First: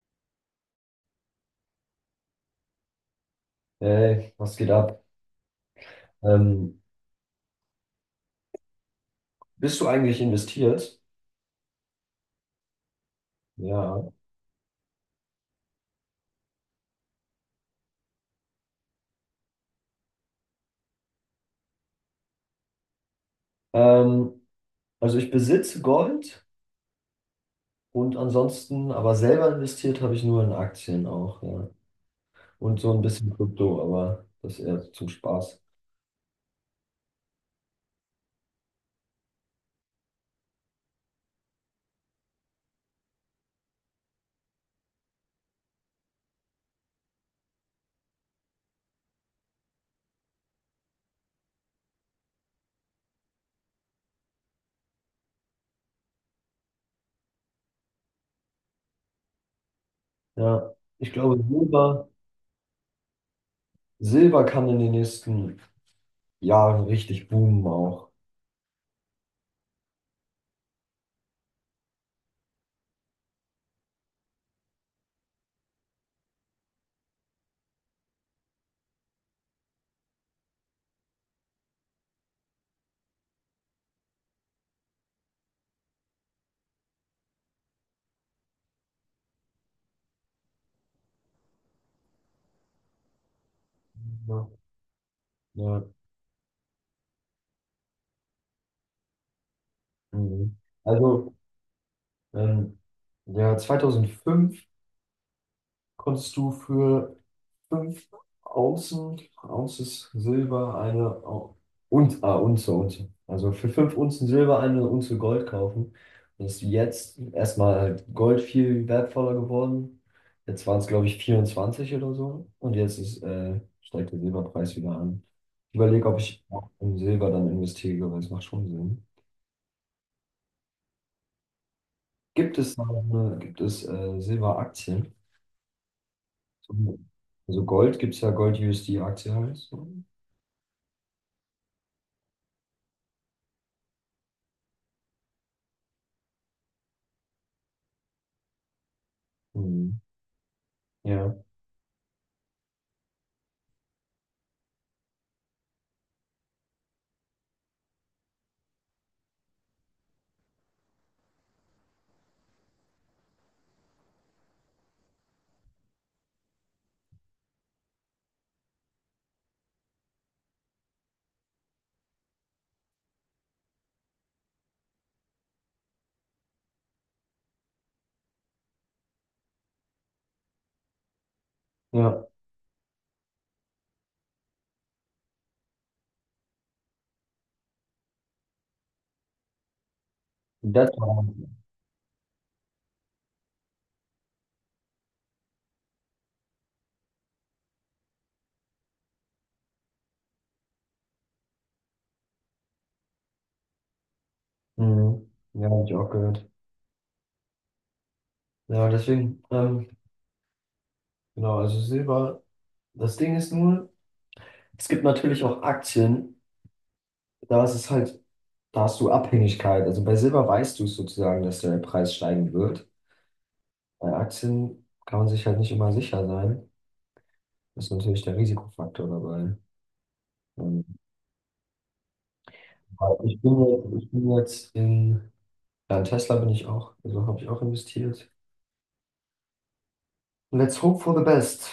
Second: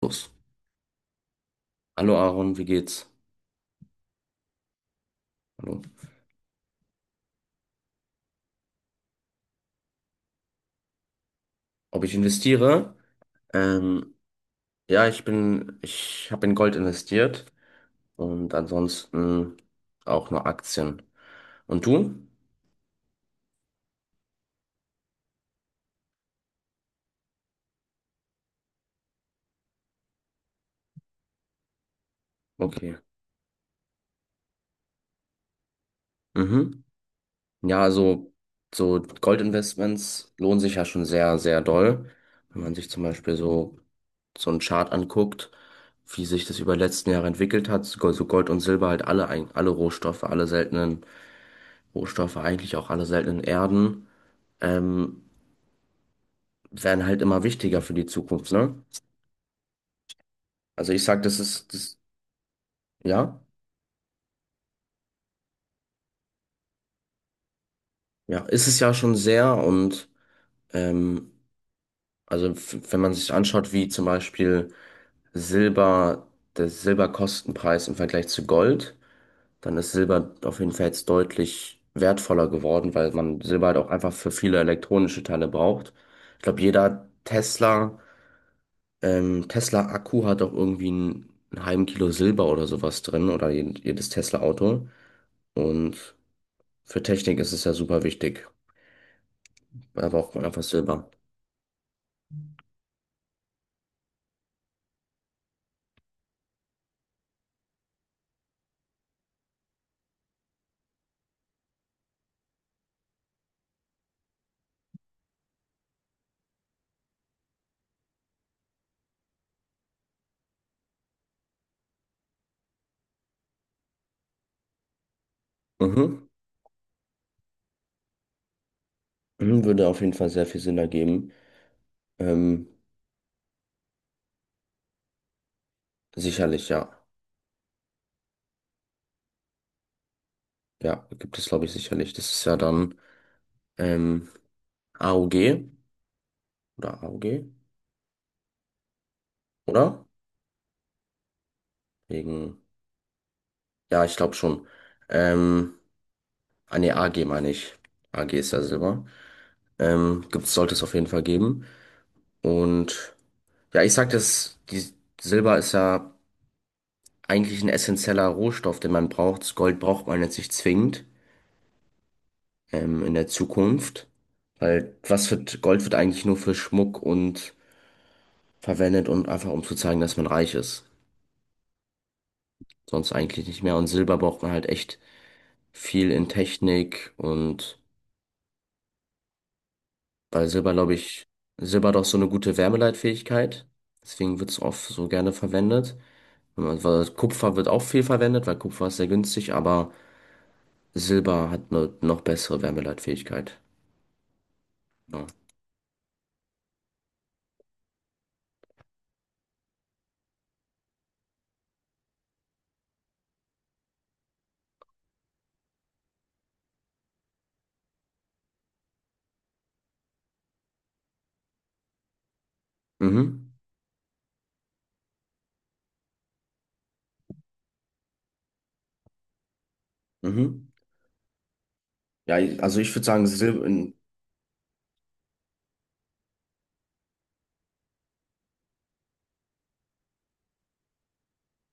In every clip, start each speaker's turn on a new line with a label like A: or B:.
A: Los. Hallo Aaron, wie geht's?
B: Hey, was geht ab?
A: Hallo.
B: Ähm, Bist du eigentlich investiert?
A: Ob ich investiere?
B: Ja.
A: Ähm, ja, ich habe in Gold investiert und ansonsten auch nur Aktien. Und du?
B: Ähm, also ich besitze Gold und ansonsten, aber selber investiert habe ich nur in Aktien auch, ja. Und so
A: Okay.
B: ein bisschen Krypto, aber das eher so zum Spaß.
A: Mhm. Ja, also so Goldinvestments lohnen sich ja schon sehr, sehr doll. Wenn man sich zum Beispiel so einen Chart anguckt, wie sich das über die letzten Jahre entwickelt hat, so Gold und Silber halt alle, alle Rohstoffe, alle seltenen Rohstoffe, eigentlich auch alle seltenen Erden. Ähm, werden halt immer wichtiger für die Zukunft, ne?
B: Ja,
A: Also ich
B: ich
A: sag,
B: glaube,
A: ja,
B: Silber kann in den nächsten Jahren richtig boomen auch.
A: ja, ist es ja schon sehr und ähm, also wenn man sich anschaut, wie zum Beispiel Silber, der Silberkostenpreis im Vergleich zu Gold, dann ist Silber auf jeden Fall jetzt deutlich wertvoller geworden, weil man Silber halt auch einfach für viele elektronische Teile braucht. Ich glaube, jeder Tesla-Akku hat auch irgendwie einen halben Kilo Silber oder sowas drin oder jedes
B: Ja,
A: Tesla-Auto.
B: ja,
A: Und für Technik ist es ja super wichtig, aber auch
B: mhm.
A: einfach Silber.
B: Also, ähm, ja, 2005 konntest du für 5 Ounces Silber eine Unze. Also für 5 Unzen Silber eine Unze Gold kaufen. Das ist jetzt erstmal halt Gold viel wertvoller geworden. Jetzt waren es, glaube ich, 24 oder so. Und jetzt ist, steigt der Silberpreis wieder an. Ich überlege, ob
A: Mhm.
B: ich auch in Silber dann investiere, weil es macht schon Sinn.
A: Mhm. Würde auf jeden Fall sehr viel Sinn ergeben.
B: Gibt
A: Ähm,
B: es da gibt es Silberaktien?
A: Sicherlich, ja.
B: So- Also Gold gibt es, ja Gold-USD-Aktie heißt.
A: Ja, gibt es, glaube ich, sicherlich. Das ist ja dann ähm, AOG oder AOG,
B: Mhm.
A: oder?
B: Ja,
A: Wegen, ja, ich glaube schon. Ähm, Nee, AG meine ich. AG ist ja Silber. Sollte es auf jeden Fall geben. Und ja, ich sag das, die Silber ist ja eigentlich ein essentieller Rohstoff, den man braucht. Das Gold braucht man jetzt nicht zwingend, in der Zukunft. Weil Gold wird eigentlich nur für Schmuck und verwendet und einfach um zu zeigen, dass man reich ist.
B: ja,
A: Sonst eigentlich nicht mehr. Und Silber braucht man halt echt viel in Technik und weil Silber,
B: das
A: glaube
B: war,
A: ich, Silber hat auch so eine gute Wärmeleitfähigkeit. Deswegen wird es oft so gerne verwendet. Wenn man- Weil Kupfer wird auch viel verwendet, weil Kupfer ist sehr günstig, aber Silber hat eine noch bessere Wärmeleitfähigkeit. Ja.
B: mhm. Ja, habe ich auch gehört. Ja, deswegen, genau, also Silber, das Ding ist nur, es gibt natürlich auch Aktien, da ist es halt, da hast du Abhängigkeit. Also bei Silber weißt du es sozusagen, dass der Preis steigen wird.
A: Mhm.
B: Bei Aktien kann man sich halt nicht immer sicher sein. Das ist natürlich der Risikofaktor dabei.
A: Mhm.
B: Ähm,
A: Ja, also ich würde
B: aber
A: sagen, Silber,
B: ich bin jetzt in, ja, in Tesla bin ich auch, also habe ich auch investiert. Let's hope for the best.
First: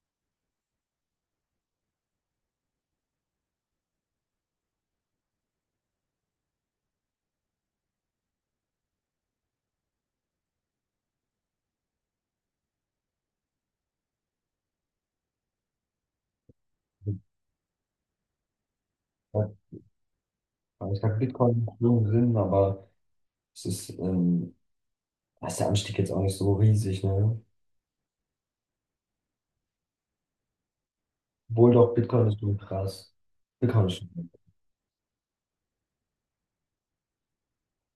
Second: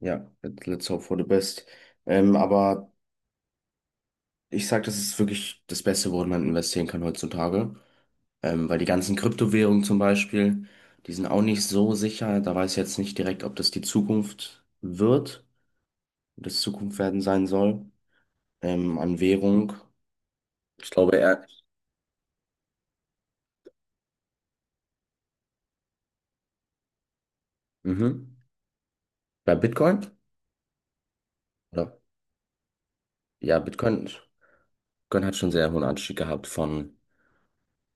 A: ja, let's hope for the best. Aber ich sag, das ist wirklich das Beste, worin man investieren kann heutzutage. Weil die ganzen Kryptowährungen zum Beispiel, die sind auch nicht so sicher. Da weiß ich jetzt nicht direkt, ob das die Zukunft wird, ob das Zukunft werden sein soll. An Währung. Ich
B: Aber ich
A: glaube
B: glaube,
A: eher.
B: Bitcoin macht schon Sinn, aber es ist, da ist der Anstieg jetzt auch nicht so riesig, ne?
A: Mhm. Bei Bitcoin?
B: Obwohl doch,
A: Oder?
B: Bitcoin ist schon krass.
A: Ja,
B: Bitcoin ist
A: Bitcoin,
B: schon.
A: Bitcoin hat schon sehr hohen Anstieg gehabt von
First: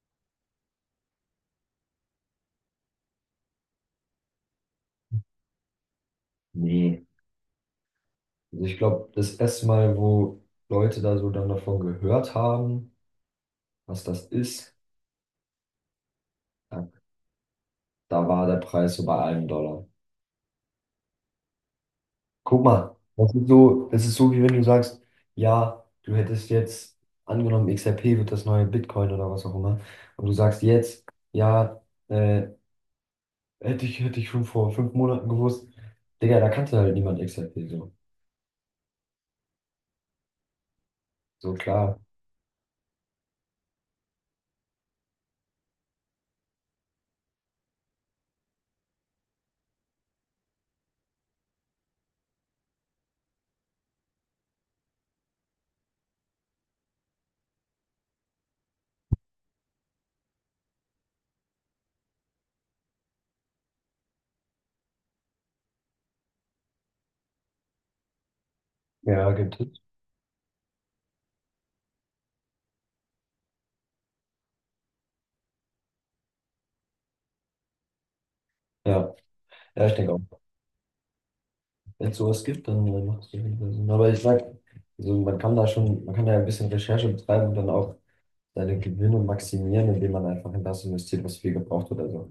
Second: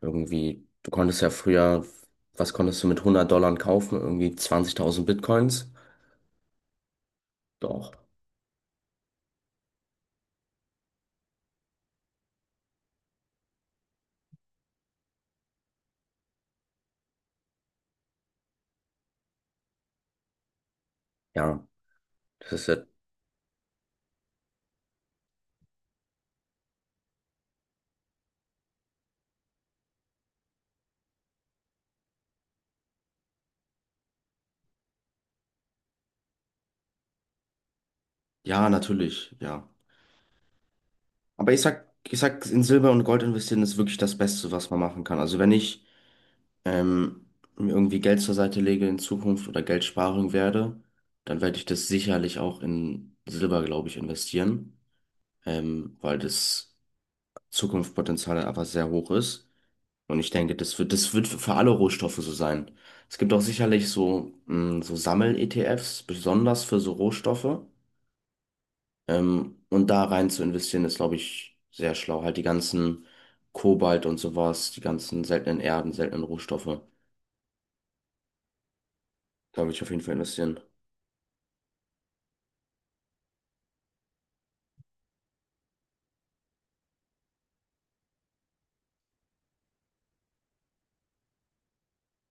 A: irgendwie, du konntest ja früher, was konntest du mit 100 Dollar kaufen? Irgendwie 20.000 Bitcoins.
B: Nee.
A: Doch.
B: Also ich glaube, das erste Mal, wo Leute da so dann davon gehört haben, was das ist, da, da war der Preis so bei einem Dollar.
A: Ja, das
B: Guck
A: ist ja,
B: mal, das ist so, wie wenn du sagst, ja, du hättest jetzt angenommen, XRP wird das neue Bitcoin oder was auch immer. Und du sagst jetzt, ja, äh, hätte ich schon vor 5 Monaten gewusst. Digga, da kannte halt niemand XRP so.
A: ja, natürlich, ja. Aber
B: So
A: ich sag,
B: klar.
A: ich sag, in Silber und Gold investieren ist wirklich das Beste, was man machen kann. Also wenn ich ähm, mir irgendwie Geld zur Seite lege in Zukunft oder Geld sparen werde, dann werde ich das sicherlich auch in Silber, glaube ich, investieren, weil das Zukunftspotenzial einfach sehr hoch ist. Und ich denke, das wird für alle Rohstoffe so sein. Es gibt auch sicherlich so Sammel-ETFs, besonders für so Rohstoffe.
B: Ja, gibt
A: Ähm,
B: es.
A: und da rein zu investieren, ist, glaube ich, sehr schlau. Halt die ganzen Kobalt und sowas, die ganzen seltenen Erden, seltenen Rohstoffe. Da
B: Ja,
A: würde ich
B: ja,
A: auf
B: ich
A: jeden Fall
B: denke auch.
A: investieren.
B: Wenn es sowas gibt, dann macht es auf jeden Fall Sinn. Also, aber ich sag, also man kann da ja ein bisschen Recherche betreiben und dann auch seine Gewinne maximieren, indem man einfach in das investiert, was viel gebraucht wird. Also,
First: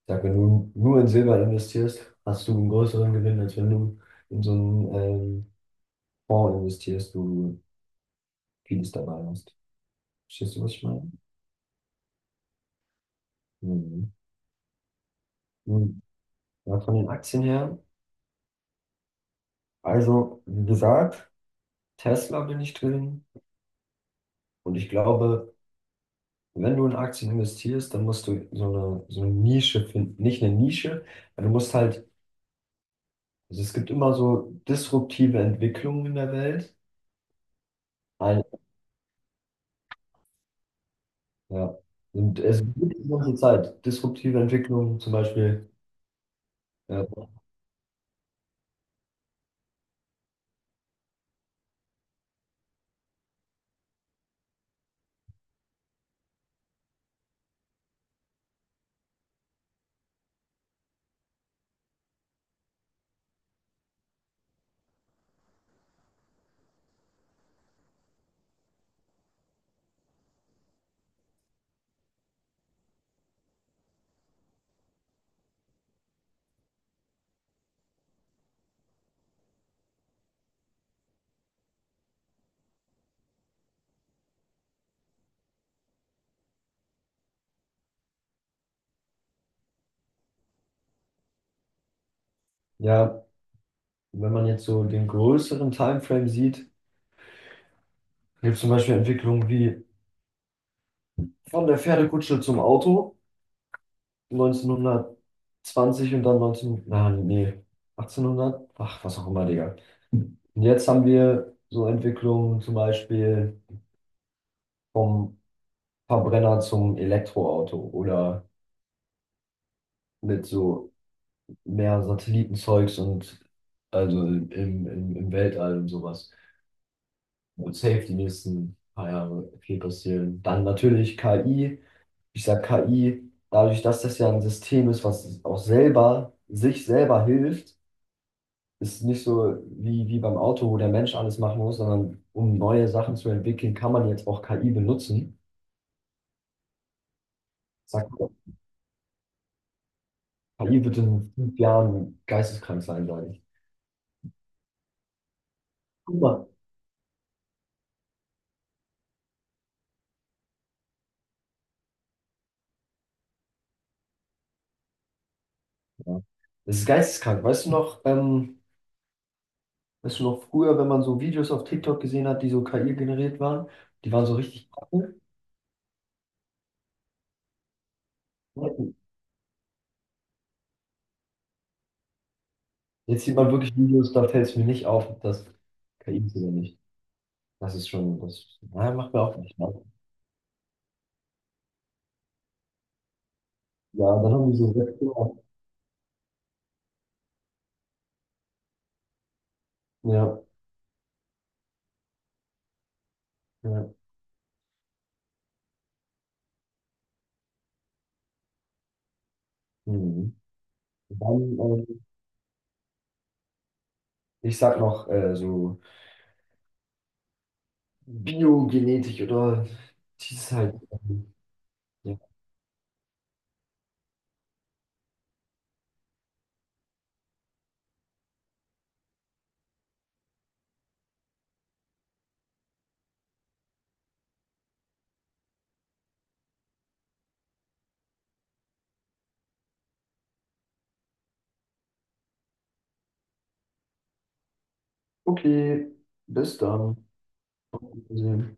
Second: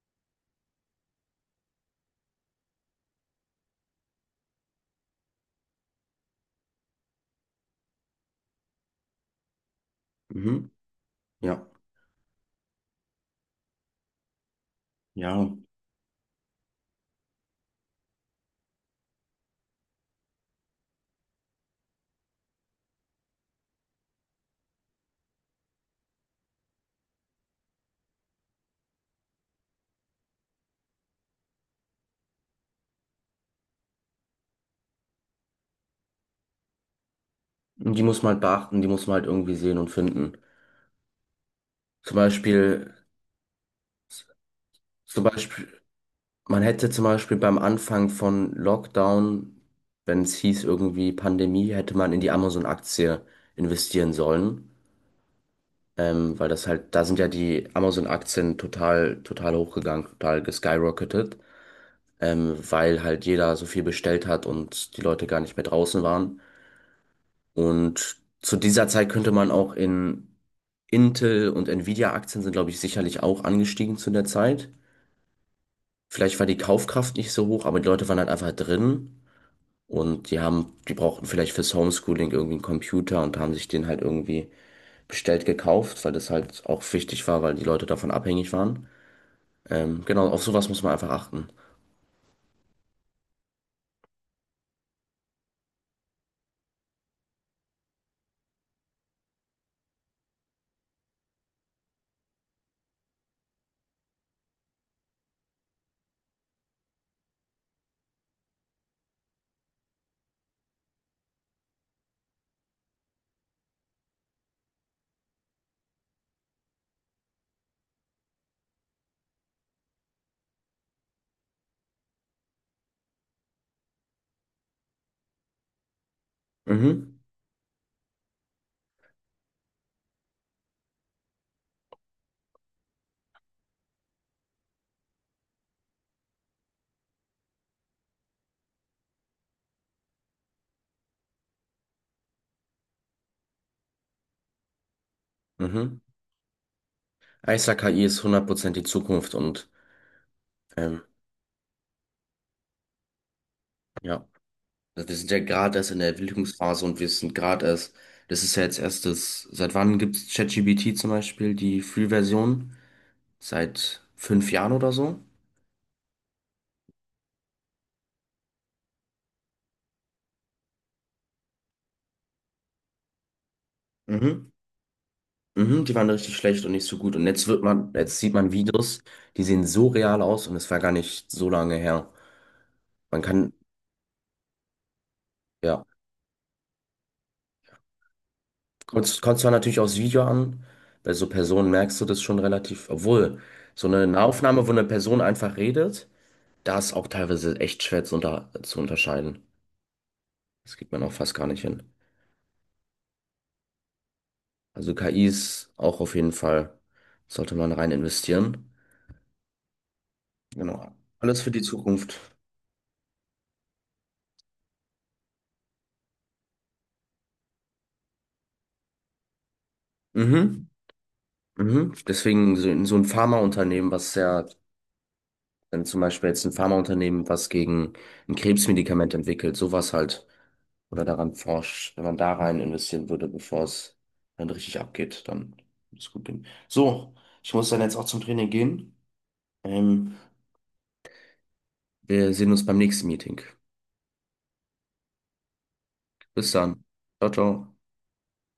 B: ich sag, wenn du nur in Silber investierst, hast du einen größeren Gewinn, als wenn du in so einen Fonds investierst, wo du vieles dabei hast. Verstehst du,
A: Mhm.
B: was ich meine?
A: Ja.
B: Mhm.
A: Ja.
B: Mhm. Ja, von den Aktien her. Also, wie gesagt, Tesla bin ich drin und ich glaube, wenn du in Aktien investierst, dann musst du so eine Nische finden. Nicht eine Nische, aber du musst halt, also es gibt immer so disruptive Entwicklungen in der Welt.
A: Und die muss man halt
B: Ein,
A: beachten, die muss man halt irgendwie sehen und finden.
B: ja.
A: Zum
B: Und es
A: Beispiel,
B: gibt die ganze Zeit disruptive Entwicklungen, zum
A: zum Beispiel,
B: Beispiel,
A: man hätte zum
B: äh,
A: Beispiel beim Anfang von Lockdown, wenn es hieß irgendwie Pandemie, hätte man in die Amazon-Aktie investieren sollen. Weil das halt, da sind ja die Amazon-Aktien total, total hochgegangen, total geskyrocketet, weil halt jeder so viel bestellt hat und die Leute gar nicht mehr draußen waren. Und zu dieser Zeit könnte man auch in Intel und Nvidia-Aktien sind, glaube ich, sicherlich auch angestiegen zu der Zeit. Vielleicht war die Kaufkraft nicht so hoch, aber die Leute waren halt einfach drin und die haben, die brauchten vielleicht fürs Homeschooling irgendwie einen Computer und haben sich den halt irgendwie bestellt gekauft, weil das halt auch wichtig war, weil die Leute davon abhängig waren. Genau, auf sowas muss man einfach achten.
B: ja, wenn man jetzt so den größeren Timeframe sieht, gibt es zum Beispiel Entwicklungen wie von der Pferdekutsche zum Auto. neunzehnhundertzwanzig und dann 19, na, nee, Achtzehnhundert ach, was auch immer, Digga. Und jetzt haben wir so Entwicklungen zum Beispiel vom Verbrenner zum Elektroauto oder mit so mehr Satellitenzeugs und also im Weltall und sowas.
A: Mhm,
B: Wird safe die nächsten paar Jahre viel passieren. Dann natürlich KI. Ich sag KI, dadurch, dass das ja ein System ist, was auch sich selber hilft, ist nicht so wie, wie beim Auto, wo der Mensch alles machen muss, sondern um neue Sachen zu entwickeln, kann man jetzt auch KI benutzen.
A: mhm. Ja, ich sag, KI
B: Sagt
A: ist
B: man,
A: 100% die Zukunft und
B: KI wird
A: ähm,
B: in 5 Jahren geisteskrank sein, sage ich.
A: ja, wir sind ja gerade erst in der
B: Guck mal.
A: Entwicklungsphase und wir sind gerade erst, das ist ja jetzt erst das, seit wann gibt es ChatGPT zum Beispiel, die Free-Version? Seit 5 Jahren oder so?
B: Ja. Das ist geisteskrank. Weißt du noch früher, wenn man so Videos auf TikTok gesehen hat, die so KI generiert waren, die waren so
A: Mhm.
B: richtig kacke.
A: Mhm, die waren richtig schlecht und nicht so gut. Und jetzt jetzt sieht man Videos, die sehen so real aus und es war gar nicht so lange her. Man
B: Jetzt sieht man
A: kann,
B: wirklich Videos, da fällt es mir nicht auf, ob das
A: ja.
B: KI ist oder nicht. Das ist schon, das naja, macht
A: Kommt,
B: mir auch
A: kommt zwar
B: nicht. Ne?
A: natürlich aufs Video an, bei so Personen merkst du das schon relativ, obwohl so eine
B: Ja, dann haben die
A: Nahaufnahme, wo
B: so
A: eine
B: sechs
A: Person
B: Jahre.
A: einfach redet, da ist auch teilweise echt schwer zu unterscheiden.
B: Ja,
A: Das kriegt man auch fast gar nicht hin.
B: ja.
A: Also KIs auch auf jeden Fall sollte man rein investieren.
B: Mhm.
A: Genau. Alles für
B: Dann,
A: die Zukunft.
B: ich sag noch so Biogenetik oder dieses
A: Mhm.
B: halt.
A: Mhm.
B: Ja.
A: Deswegen so ein Pharmaunternehmen, was sehr wenn zum Beispiel jetzt ein Pharmaunternehmen was gegen ein Krebsmedikament entwickelt, sowas halt, oder daran forscht, wenn man da rein investieren würde, bevor es dann richtig abgeht, dann würde es gut gehen. So, ich muss dann jetzt auch zum Training gehen. Ähm, Wir sehen uns beim nächsten Meeting.
B: Okay,
A: Bis
B: bis
A: dann.
B: dann.
A: Ciao, ciao.
B: Wiedersehen.